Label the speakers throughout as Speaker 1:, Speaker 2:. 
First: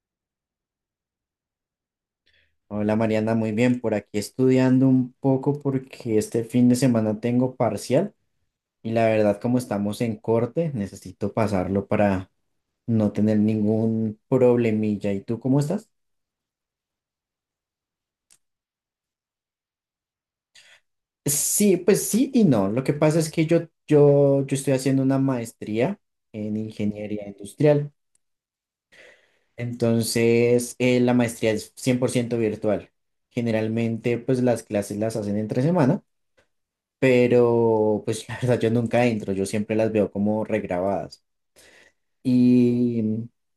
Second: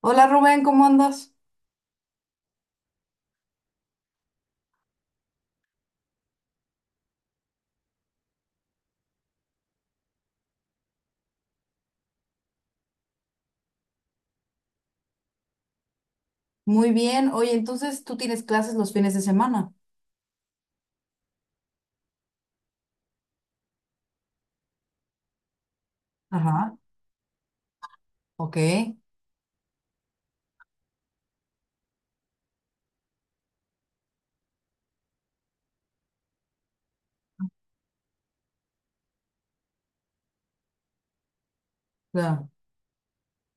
Speaker 1: Hola Rubén, ¿cómo andas?
Speaker 2: Hola Mariana, muy bien. Por aquí estudiando un poco porque este fin de semana tengo parcial y la verdad como estamos en corte, necesito pasarlo para no tener ningún problemilla. ¿Y tú cómo estás?
Speaker 1: Muy bien. Oye, entonces tú tienes clases los fines de semana.
Speaker 2: Sí, pues sí y no. Lo que pasa es que yo estoy haciendo una maestría en
Speaker 1: Ajá,
Speaker 2: ingeniería industrial.
Speaker 1: ok.
Speaker 2: Entonces, la maestría es 100% virtual. Generalmente, pues las clases las hacen entre semana, pero pues la verdad yo nunca entro, yo siempre las veo como regrabadas.
Speaker 1: Claro.
Speaker 2: Y,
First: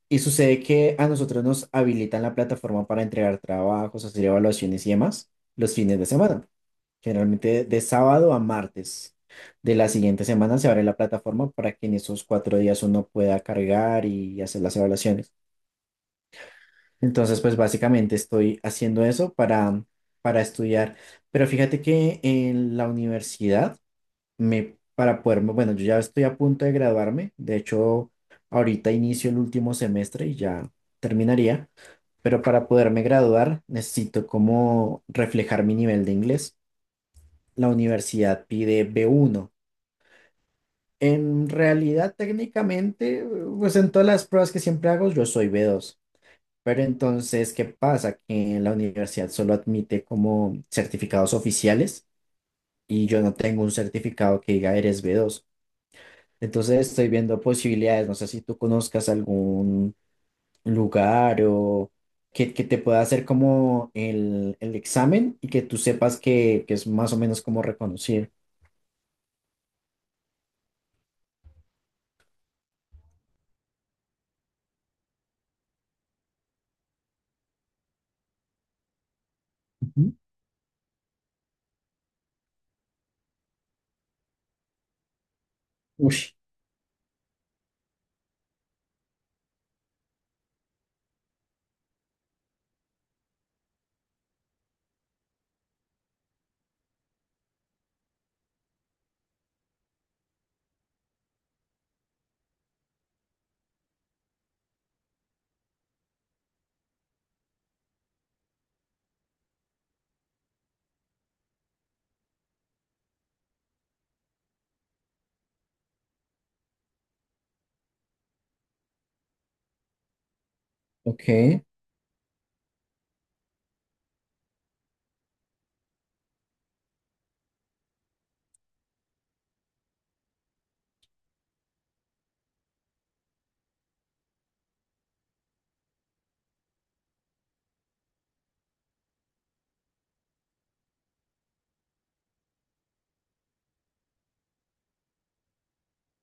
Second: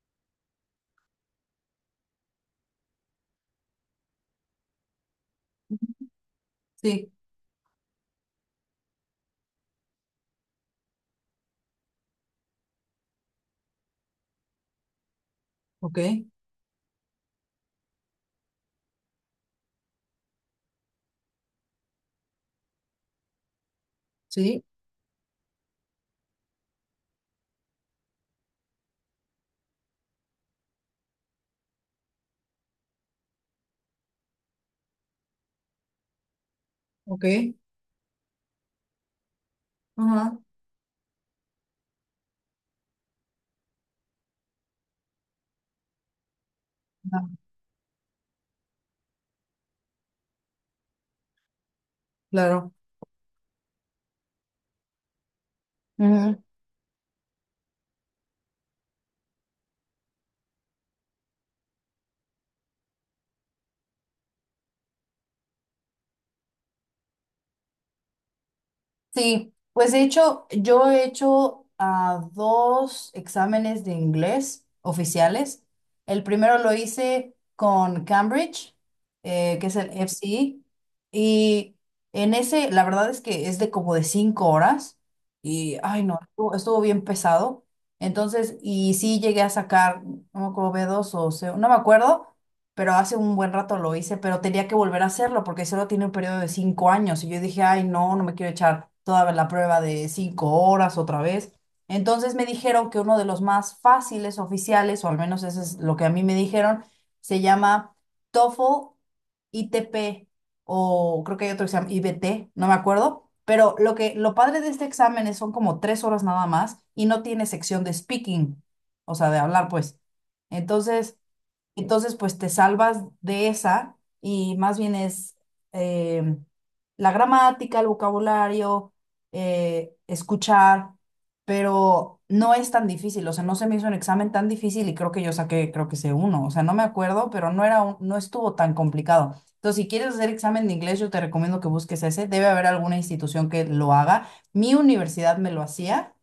Speaker 2: y sucede que a nosotros nos habilitan la plataforma para entregar trabajos, hacer evaluaciones y demás los fines de semana,
Speaker 1: Sí,
Speaker 2: generalmente de sábado a martes. De la siguiente semana se abre la plataforma para que en esos 4 días uno pueda cargar y hacer las evaluaciones.
Speaker 1: ok.
Speaker 2: Entonces, pues básicamente estoy haciendo eso para estudiar. Pero fíjate que en la universidad
Speaker 1: Sí,
Speaker 2: para poderme, bueno, yo ya estoy a punto de graduarme, de hecho, ahorita inicio el último semestre y ya terminaría, pero para poderme graduar necesito como reflejar mi nivel de inglés.
Speaker 1: ok.
Speaker 2: La universidad pide B1.
Speaker 1: Ajá,
Speaker 2: En realidad, técnicamente, pues en todas las pruebas que siempre hago, yo soy B2. Pero
Speaker 1: ah,
Speaker 2: entonces, ¿qué pasa? Que la universidad solo admite como certificados oficiales
Speaker 1: claro.
Speaker 2: y yo no tengo un certificado que diga eres B2.
Speaker 1: Ujú.
Speaker 2: Entonces estoy viendo posibilidades, no sé si tú conozcas algún lugar o que te pueda hacer como el examen y que tú sepas que es más o menos como reconocido.
Speaker 1: Sí, pues de hecho, yo he hecho dos exámenes de inglés oficiales. El primero lo hice con Cambridge, que es el
Speaker 2: Ujú.
Speaker 1: FCE, y en ese, la verdad es que es de como de 5 horas, y ay
Speaker 2: Uy,
Speaker 1: no, estuvo bien pesado. Entonces, y sí llegué a sacar, no me acuerdo, b dos o C, no me acuerdo, pero hace un buen rato lo hice, pero tenía que volver a hacerlo porque solo tiene un periodo de 5 años y yo dije, ay, no, no me quiero echar toda la prueba de 5 horas otra vez. Entonces me dijeron que uno de los más fáciles oficiales, o al menos eso es lo que a mí me dijeron, se llama TOEFL ITP o creo que hay otro que se llama IBT, no me acuerdo. Pero lo que lo padre de este examen es son como 3 horas nada más y no tiene sección de speaking, o sea, de hablar, pues. Entonces,
Speaker 2: ok.
Speaker 1: entonces, pues te salvas de esa y más bien es eh, la gramática, el vocabulario, escuchar, pero no es tan difícil. O sea, no se me hizo un examen tan difícil y creo que yo saqué, creo que sé uno. O sea, no me acuerdo, pero no era no estuvo tan complicado. Entonces, si quieres hacer examen de inglés, yo te recomiendo que busques ese. Debe haber alguna institución que lo haga. Mi universidad me lo hacía,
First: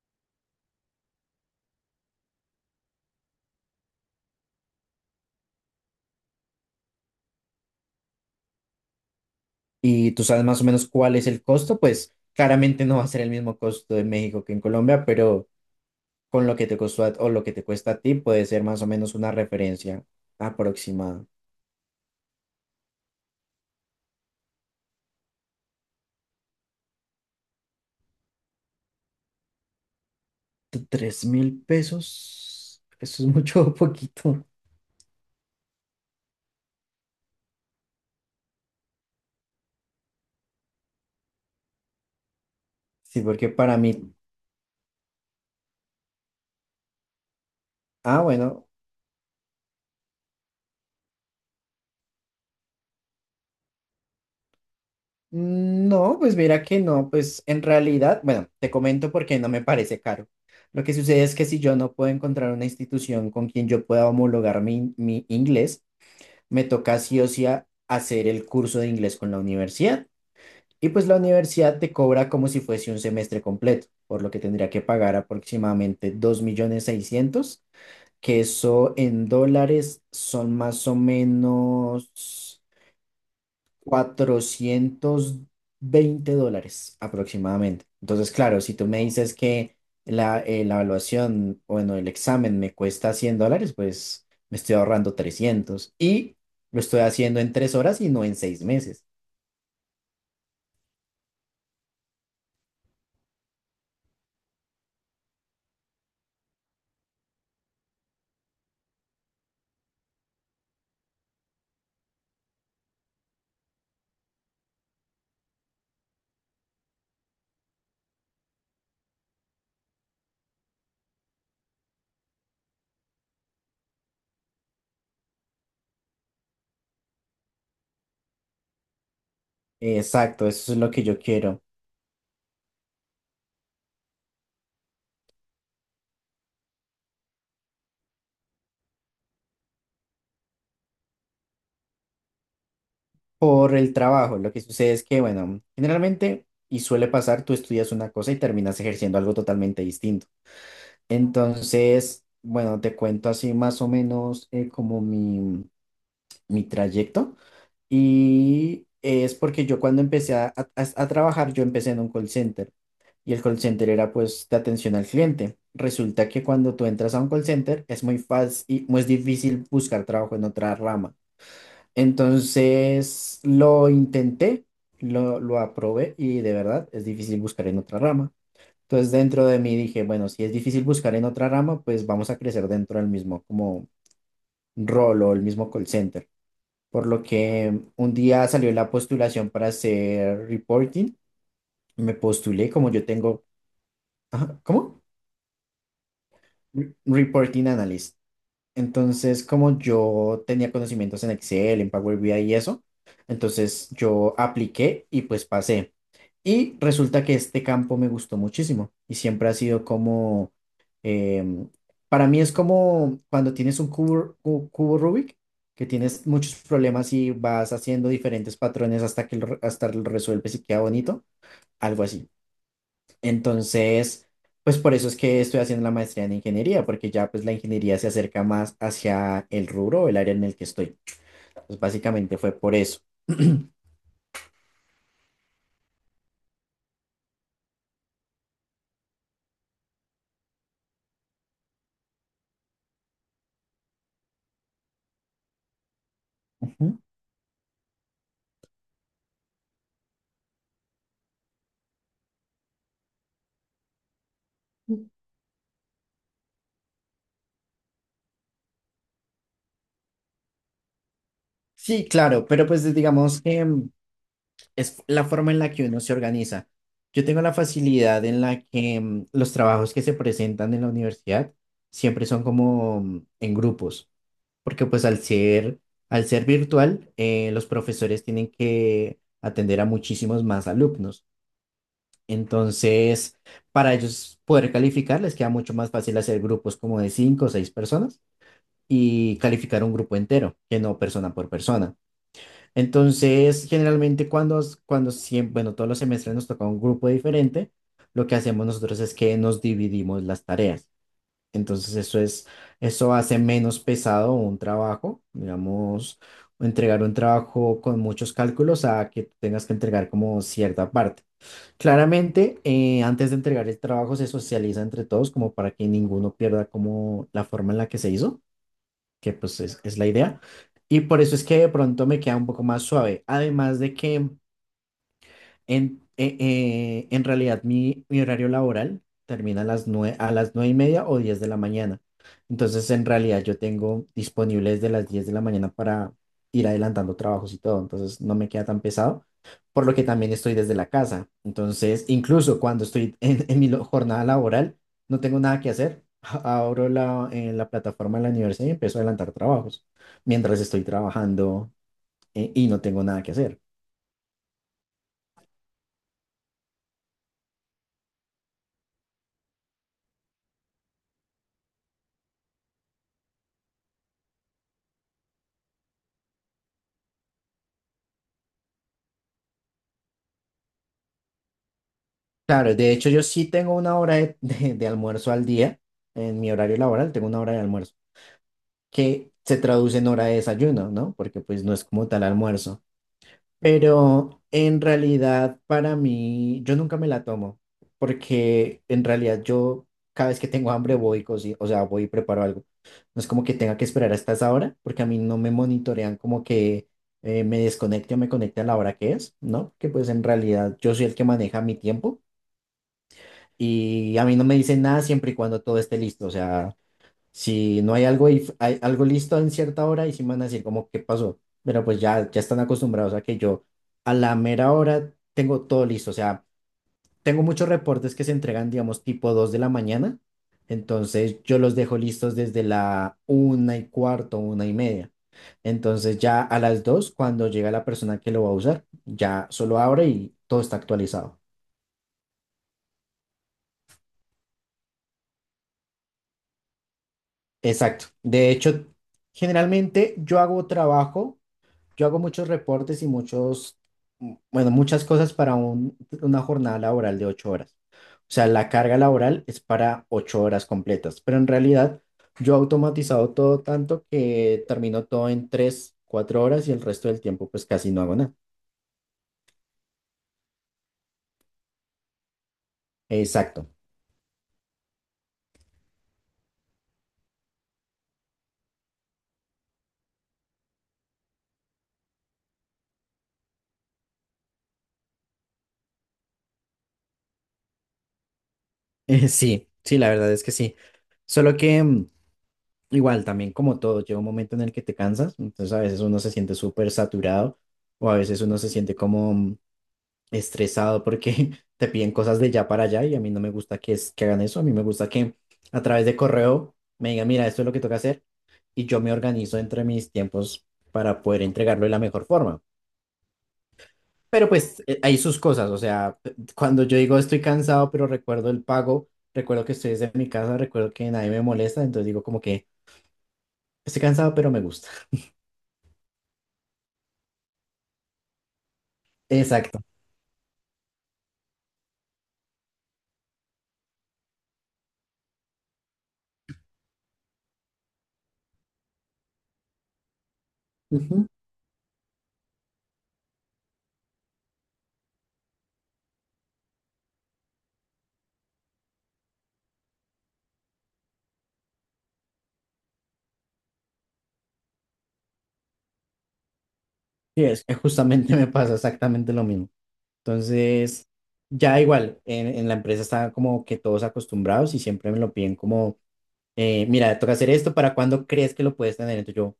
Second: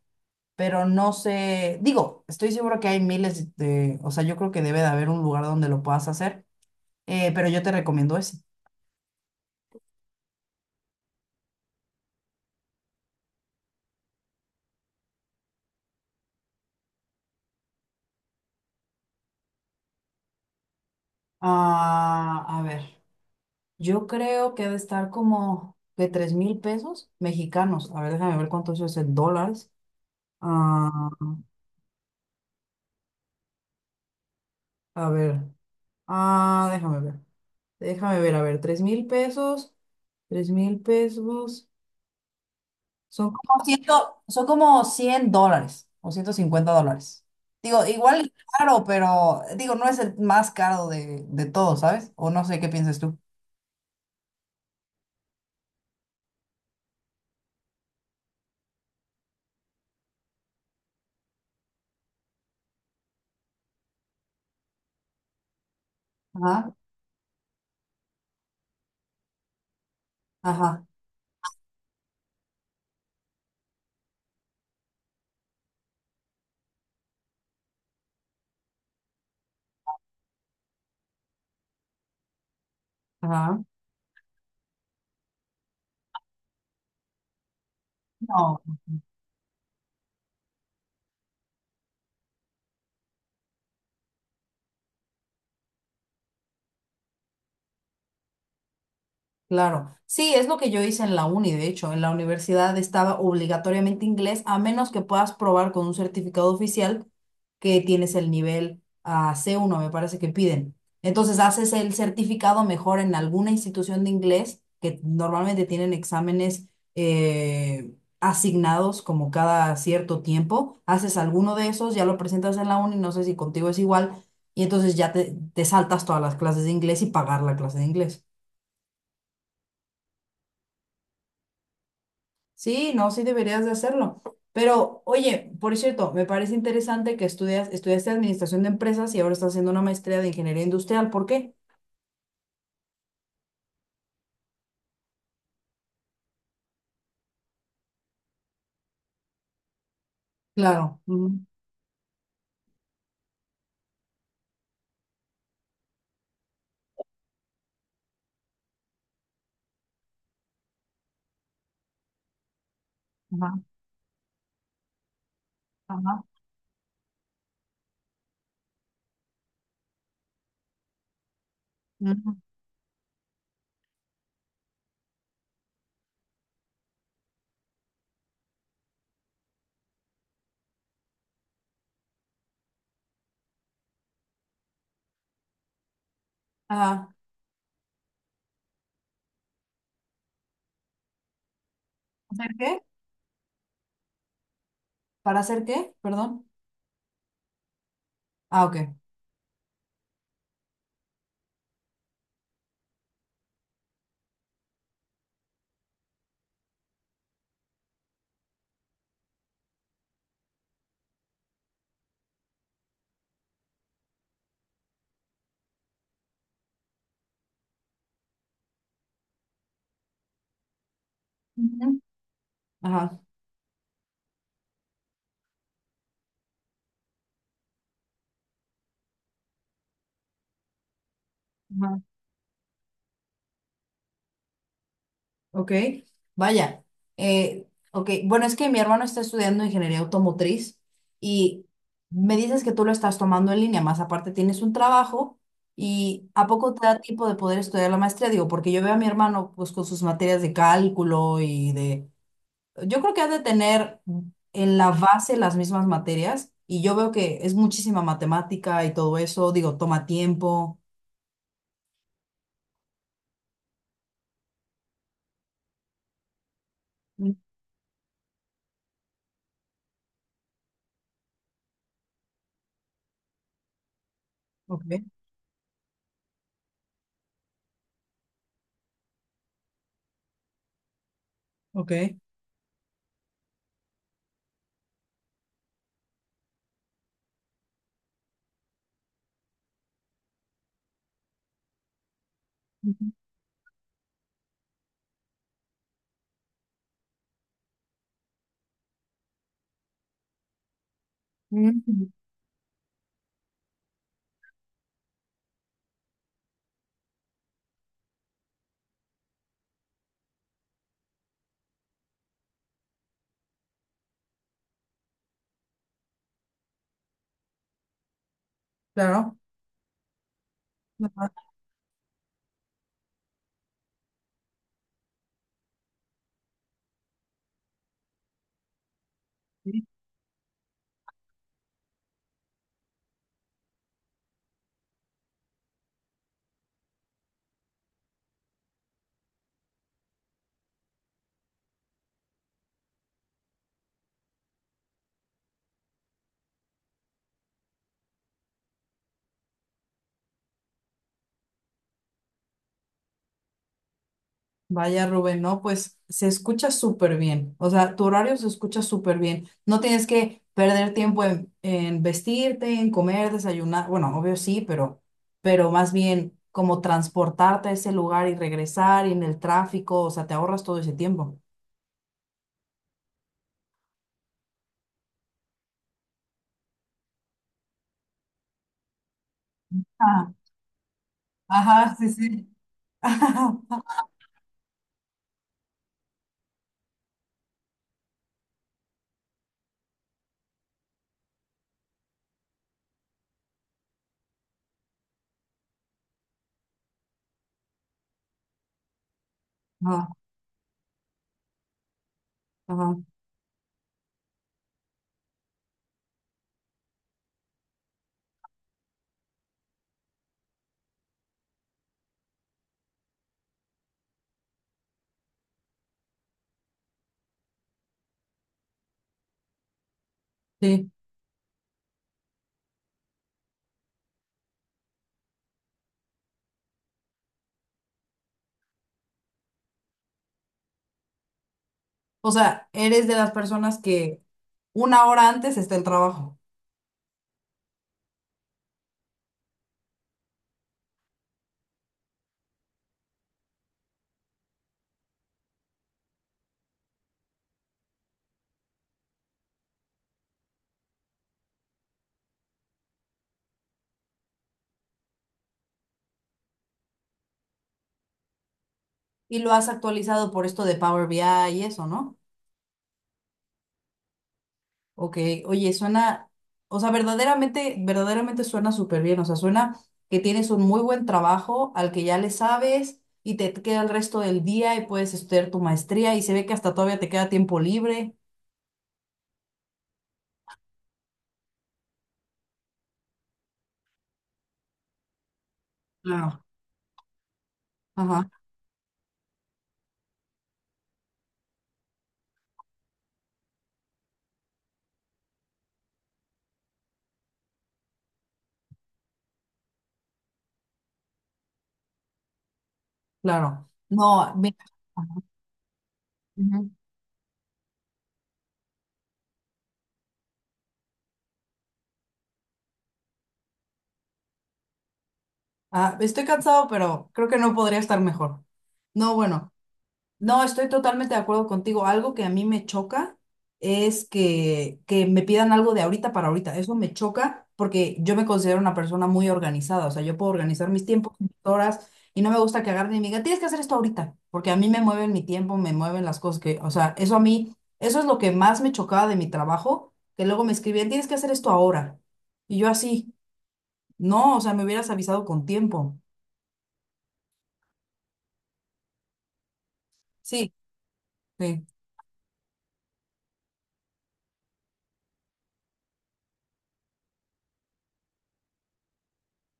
Speaker 1: pero no sé, digo, estoy seguro que hay miles de, o sea, yo creo que debe de haber un lugar donde lo puedas hacer, pero yo te recomiendo ese.
Speaker 2: Y tú sabes más o menos cuál es el costo, pues claramente no va a ser el mismo costo en México que en Colombia, pero con lo que te costó o lo que te cuesta a ti puede ser más o menos una referencia aproximada.
Speaker 1: Ah, a ver, yo creo que ha de estar como de 3,000 pesos mexicanos. A ver, déjame ver cuánto eso es en dólares. Ah,
Speaker 2: ¿3.000 pesos? ¿Eso es mucho o poquito?
Speaker 1: a ver, ah, déjame ver, déjame ver, a ver, tres mil pesos.
Speaker 2: Sí,
Speaker 1: Son
Speaker 2: porque
Speaker 1: como
Speaker 2: para
Speaker 1: 100,
Speaker 2: mí.
Speaker 1: son como 100 dólares o 150 dólares. Digo, igual
Speaker 2: Ah,
Speaker 1: es
Speaker 2: bueno.
Speaker 1: caro, pero digo, no es el más caro de todo, ¿sabes? O no sé qué piensas tú.
Speaker 2: Mm, no, pues mira que no, pues en realidad, bueno, te comento porque no me parece caro. Lo que sucede es que si yo no puedo encontrar una institución con quien yo pueda homologar mi inglés, me
Speaker 1: Ajá,
Speaker 2: toca sí o sí hacer el curso de inglés con la universidad.
Speaker 1: ajá,
Speaker 2: Y pues la universidad te cobra como si fuese un semestre completo, por lo que tendría que pagar aproximadamente 2.600.000, que eso en dólares son más o menos
Speaker 1: ajá.
Speaker 2: 420 dólares aproximadamente. Entonces,
Speaker 1: No.
Speaker 2: claro, si tú me dices que la evaluación, bueno, el examen me cuesta 100 dólares, pues me estoy ahorrando 300 y lo estoy haciendo en 3 horas y no en 6 meses.
Speaker 1: Claro, sí, es lo que yo hice en la uni, de hecho, en la universidad estaba obligatoriamente inglés, a menos que puedas probar con un certificado oficial que tienes el nivel c uno, me parece que piden. Entonces haces el certificado mejor en alguna institución de inglés, que normalmente tienen exámenes asignados como cada cierto tiempo, haces alguno de esos, ya lo presentas en la uni, no sé si contigo es igual, y entonces ya te saltas todas las clases de inglés y pagar la clase de inglés.
Speaker 2: Exacto, eso es lo que yo quiero.
Speaker 1: Sí, no, sí deberías de hacerlo. Pero, oye, por cierto, me parece interesante que estudias, estudiaste administración de empresas y ahora estás haciendo una maestría de ingeniería industrial. ¿Por qué?
Speaker 2: Por el trabajo, lo que sucede es que, bueno, generalmente, y suele pasar, tú estudias una cosa y terminas ejerciendo algo totalmente distinto.
Speaker 1: Claro. Ujú,
Speaker 2: Entonces, bueno, te cuento así más o menos como mi trayecto. Y es porque yo cuando empecé a trabajar, yo empecé en un call center y el call
Speaker 1: ajá,
Speaker 2: center era pues de atención al cliente.
Speaker 1: ajá,
Speaker 2: Resulta que cuando tú entras a un call center es muy fácil y muy difícil buscar trabajo en otra rama.
Speaker 1: ujú,
Speaker 2: Entonces lo intenté, lo aprobé y de verdad es difícil buscar en otra rama. Entonces dentro de mí dije, bueno, si es difícil buscar en otra rama, pues vamos a crecer dentro del mismo como rol o el mismo call center, por
Speaker 1: ajá.
Speaker 2: lo que un día salió la postulación para hacer reporting. Me
Speaker 1: ¿Hacer
Speaker 2: postulé
Speaker 1: qué?
Speaker 2: como yo tengo, ajá, ¿cómo?
Speaker 1: ¿Para hacer qué? Perdón.
Speaker 2: Reporting Analyst.
Speaker 1: Ah, ok.
Speaker 2: Entonces, como yo tenía conocimientos en Excel, en Power BI y eso, entonces yo apliqué y pues pasé. Y resulta que este campo me gustó muchísimo y siempre ha sido como, em, para mí es como cuando tienes un cubo, cubo Rubik, que tienes muchos problemas y vas haciendo diferentes patrones hasta que hasta lo resuelves y queda bonito,
Speaker 1: Ujú.
Speaker 2: algo así.
Speaker 1: Ajá.
Speaker 2: Entonces, pues por eso es que estoy haciendo la maestría en ingeniería, porque ya pues la ingeniería se acerca más hacia el rubro o el área en el que estoy. Pues
Speaker 1: Ajá.
Speaker 2: básicamente fue por eso.
Speaker 1: Ok, vaya. Ok, bueno, es que mi hermano está estudiando ingeniería automotriz y me dices que tú lo estás tomando en línea, más aparte tienes un trabajo y ¿a poco te
Speaker 2: Ujú.
Speaker 1: da tiempo de poder estudiar la maestría? Digo, porque yo veo a mi hermano pues con sus materias de cálculo y de... Yo creo que ha de tener en la base las mismas materias y yo veo que es muchísima matemática y todo eso, digo, toma tiempo.
Speaker 2: Sí, claro, pero pues digamos que es la forma en la que uno se organiza. Yo
Speaker 1: Mm,
Speaker 2: tengo la facilidad en la que los trabajos que se presentan en la universidad siempre son como en grupos,
Speaker 1: ok,
Speaker 2: porque pues al ser virtual, los profesores tienen que atender a muchísimos más alumnos.
Speaker 1: ok.
Speaker 2: Entonces, para ellos poder calificar, les queda mucho más fácil hacer grupos como de cinco o seis personas y calificar un grupo entero, que no persona por persona.
Speaker 1: Ujú.
Speaker 2: Entonces, generalmente cuando siempre, bueno, todos los semestres nos toca un grupo diferente, lo que hacemos nosotros es que nos dividimos las tareas. Entonces,
Speaker 1: Mm,
Speaker 2: eso hace menos pesado un trabajo, digamos, entregar un trabajo con muchos cálculos a que tú tengas que entregar como cierta parte. Claramente, antes de entregar el trabajo se socializa entre todos como para que ninguno pierda como la forma en la que se hizo, que
Speaker 1: claro.
Speaker 2: pues es la idea. Y por
Speaker 1: Ajá.
Speaker 2: eso es que de pronto me queda un poco más suave. Además de que en realidad, mi horario laboral termina a las 9, a las 9:30 o 10 de la mañana. Entonces, en realidad, yo tengo disponible desde las 10 de la mañana para ir adelantando trabajos y todo. Entonces, no me queda tan pesado, por lo que también estoy desde la casa. Entonces, incluso cuando estoy en mi jornada laboral, no tengo nada que hacer. Abro la plataforma de la universidad y empiezo a adelantar trabajos mientras estoy trabajando, y no tengo nada que hacer.
Speaker 1: Vaya Rubén, no, pues se escucha súper bien, o sea, tu horario se escucha súper bien, no tienes que perder tiempo en vestirte, en comer, desayunar, bueno, obvio sí, pero más bien como transportarte a ese lugar y regresar y en el tráfico, o sea, te ahorras todo ese tiempo.
Speaker 2: Claro, de hecho yo sí tengo una hora de almuerzo al día, en mi horario laboral tengo una hora de almuerzo, que se traduce en hora
Speaker 1: Ah,
Speaker 2: de desayuno, ¿no? Porque pues no es
Speaker 1: ajá,
Speaker 2: como
Speaker 1: sí,
Speaker 2: tal
Speaker 1: sí.
Speaker 2: almuerzo. Pero en realidad para mí, yo nunca me la tomo, porque en realidad yo cada vez que tengo hambre voy, y o sea, voy y preparo algo. No es como que tenga que esperar hasta esa hora, porque a mí no me monitorean como que me desconecte o me conecte a la hora que es, ¿no? Que
Speaker 1: Ajá,
Speaker 2: pues en realidad yo soy el que maneja mi tiempo.
Speaker 1: ajá,
Speaker 2: Y a mí no me dicen nada siempre y cuando todo esté listo. O sea, si no hay algo, hay algo listo en cierta hora y si me van a decir como, ¿qué pasó? Pero pues ya, ya están acostumbrados a que yo a la mera hora tengo todo listo. O sea, tengo muchos reportes que se entregan, digamos, tipo 2 de la mañana.
Speaker 1: sí.
Speaker 2: Entonces yo los dejo listos desde la 1:15, 1:30. Entonces ya a las 2 cuando llega la persona que lo va a usar, ya solo abre y todo está actualizado.
Speaker 1: O sea, eres de las personas que una hora antes está el trabajo
Speaker 2: Exacto. De hecho, generalmente yo hago muchos reportes y bueno, muchas cosas para una jornada laboral de 8 horas. O sea, la carga laboral es para 8 horas completas, pero en realidad yo he automatizado todo tanto que termino todo en 3, 4 horas y el resto del tiempo pues casi no hago nada.
Speaker 1: y lo has actualizado por esto de Power BI y eso, ¿no?
Speaker 2: Exacto.
Speaker 1: Ok, oye, suena, o sea, verdaderamente, verdaderamente suena súper bien, o sea, suena que tienes un muy buen trabajo al que ya le sabes y te queda el resto del día y puedes estudiar tu maestría y se ve que hasta todavía te queda tiempo libre.
Speaker 2: Sí, sí, la verdad es que sí. Solo que igual, también como todo, llega un momento en el que te cansas, entonces a veces uno se
Speaker 1: Claro.
Speaker 2: siente súper saturado o a
Speaker 1: Ajá,
Speaker 2: veces uno se siente como estresado porque te piden cosas de ya para allá y a mí no me gusta que, que hagan eso, a mí me gusta que a través de correo me digan, mira, esto es lo que toca hacer y yo me organizo entre mis tiempos para poder entregarlo de la mejor forma.
Speaker 1: claro. No,
Speaker 2: Pero
Speaker 1: mira,
Speaker 2: pues
Speaker 1: ajá,
Speaker 2: hay sus cosas, o sea,
Speaker 1: ujú.
Speaker 2: cuando yo digo estoy cansado, pero recuerdo el pago, recuerdo que estoy desde mi casa, recuerdo que nadie me molesta, entonces digo como que estoy cansado, pero me gusta.
Speaker 1: Ah, estoy cansado, pero creo que no podría estar mejor. No, bueno.
Speaker 2: Exacto.
Speaker 1: No, estoy totalmente de acuerdo contigo. Algo que a mí me choca es que me pidan algo de ahorita para ahorita. Eso me choca porque yo me considero una persona muy organizada. O sea, yo puedo organizar mis tiempos,
Speaker 2: Ujú.
Speaker 1: mis horas, y no me gusta que agarren y me digan, tienes que hacer esto ahorita, porque a mí me mueven mi tiempo, me mueven las cosas que, o sea, eso a mí, eso es lo que más me chocaba de mi trabajo, que luego me escribían, tienes que hacer esto ahora. Y yo así, no, o sea, me hubieras avisado con tiempo.
Speaker 2: Sí, es que justamente me pasa exactamente lo mismo.
Speaker 1: Sí,
Speaker 2: Entonces,
Speaker 1: sí.
Speaker 2: ya igual, en la empresa están como que todos acostumbrados y siempre me lo piden como, mira, toca hacer esto, ¿para cuándo crees que lo puedes tener? Entonces yo,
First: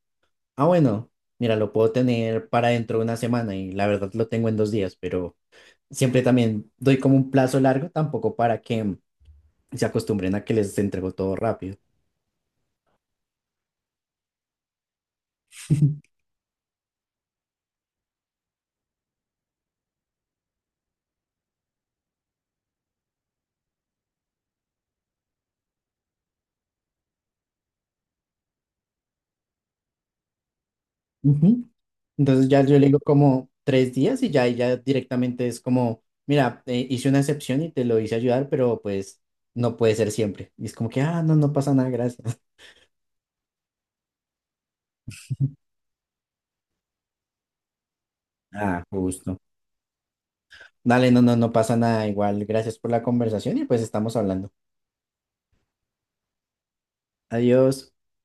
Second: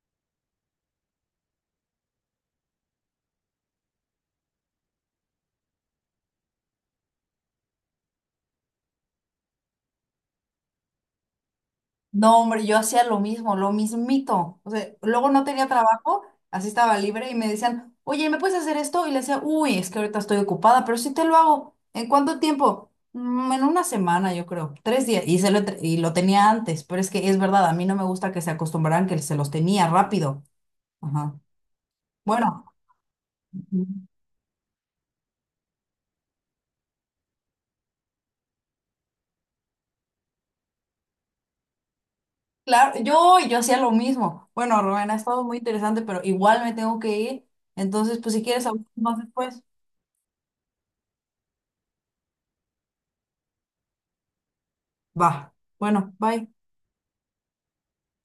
Speaker 2: ah, bueno, mira, lo puedo tener para dentro de una semana y la verdad lo tengo en 2 días, pero siempre también doy como un plazo largo, tampoco para que se acostumbren a que les entrego todo rápido.
Speaker 1: No, hombre, yo hacía lo mismo, lo mismito. O sea, luego no tenía trabajo, así estaba libre y me decían, oye, ¿me puedes hacer esto? Y le decía, uy, es que ahorita estoy ocupada, pero sí te lo hago. ¿En cuánto tiempo? "Mm, en una semana, yo creo, 3 días. Y lo tenía antes, pero es que es verdad, a mí no me gusta que se acostumbraran que se los tenía rápido. Ajá.
Speaker 2: Entonces ya
Speaker 1: Bueno,
Speaker 2: yo le digo como tres
Speaker 1: ujú,
Speaker 2: días y ya directamente es como, mira, hice una excepción y te lo hice ayudar, pero pues no puede ser siempre. Y es como que, ah, no, no pasa nada, gracias.
Speaker 1: claro, yo hacía lo mismo. Bueno, Rubén, ha estado muy interesante, pero igual me tengo que ir. Entonces, pues si quieres,
Speaker 2: Ah,
Speaker 1: hablamos más
Speaker 2: justo.
Speaker 1: después.
Speaker 2: Dale, no, no, no pasa nada, igual, gracias por la conversación y pues estamos hablando.
Speaker 1: Va. Bueno, bye.
Speaker 2: Adiós.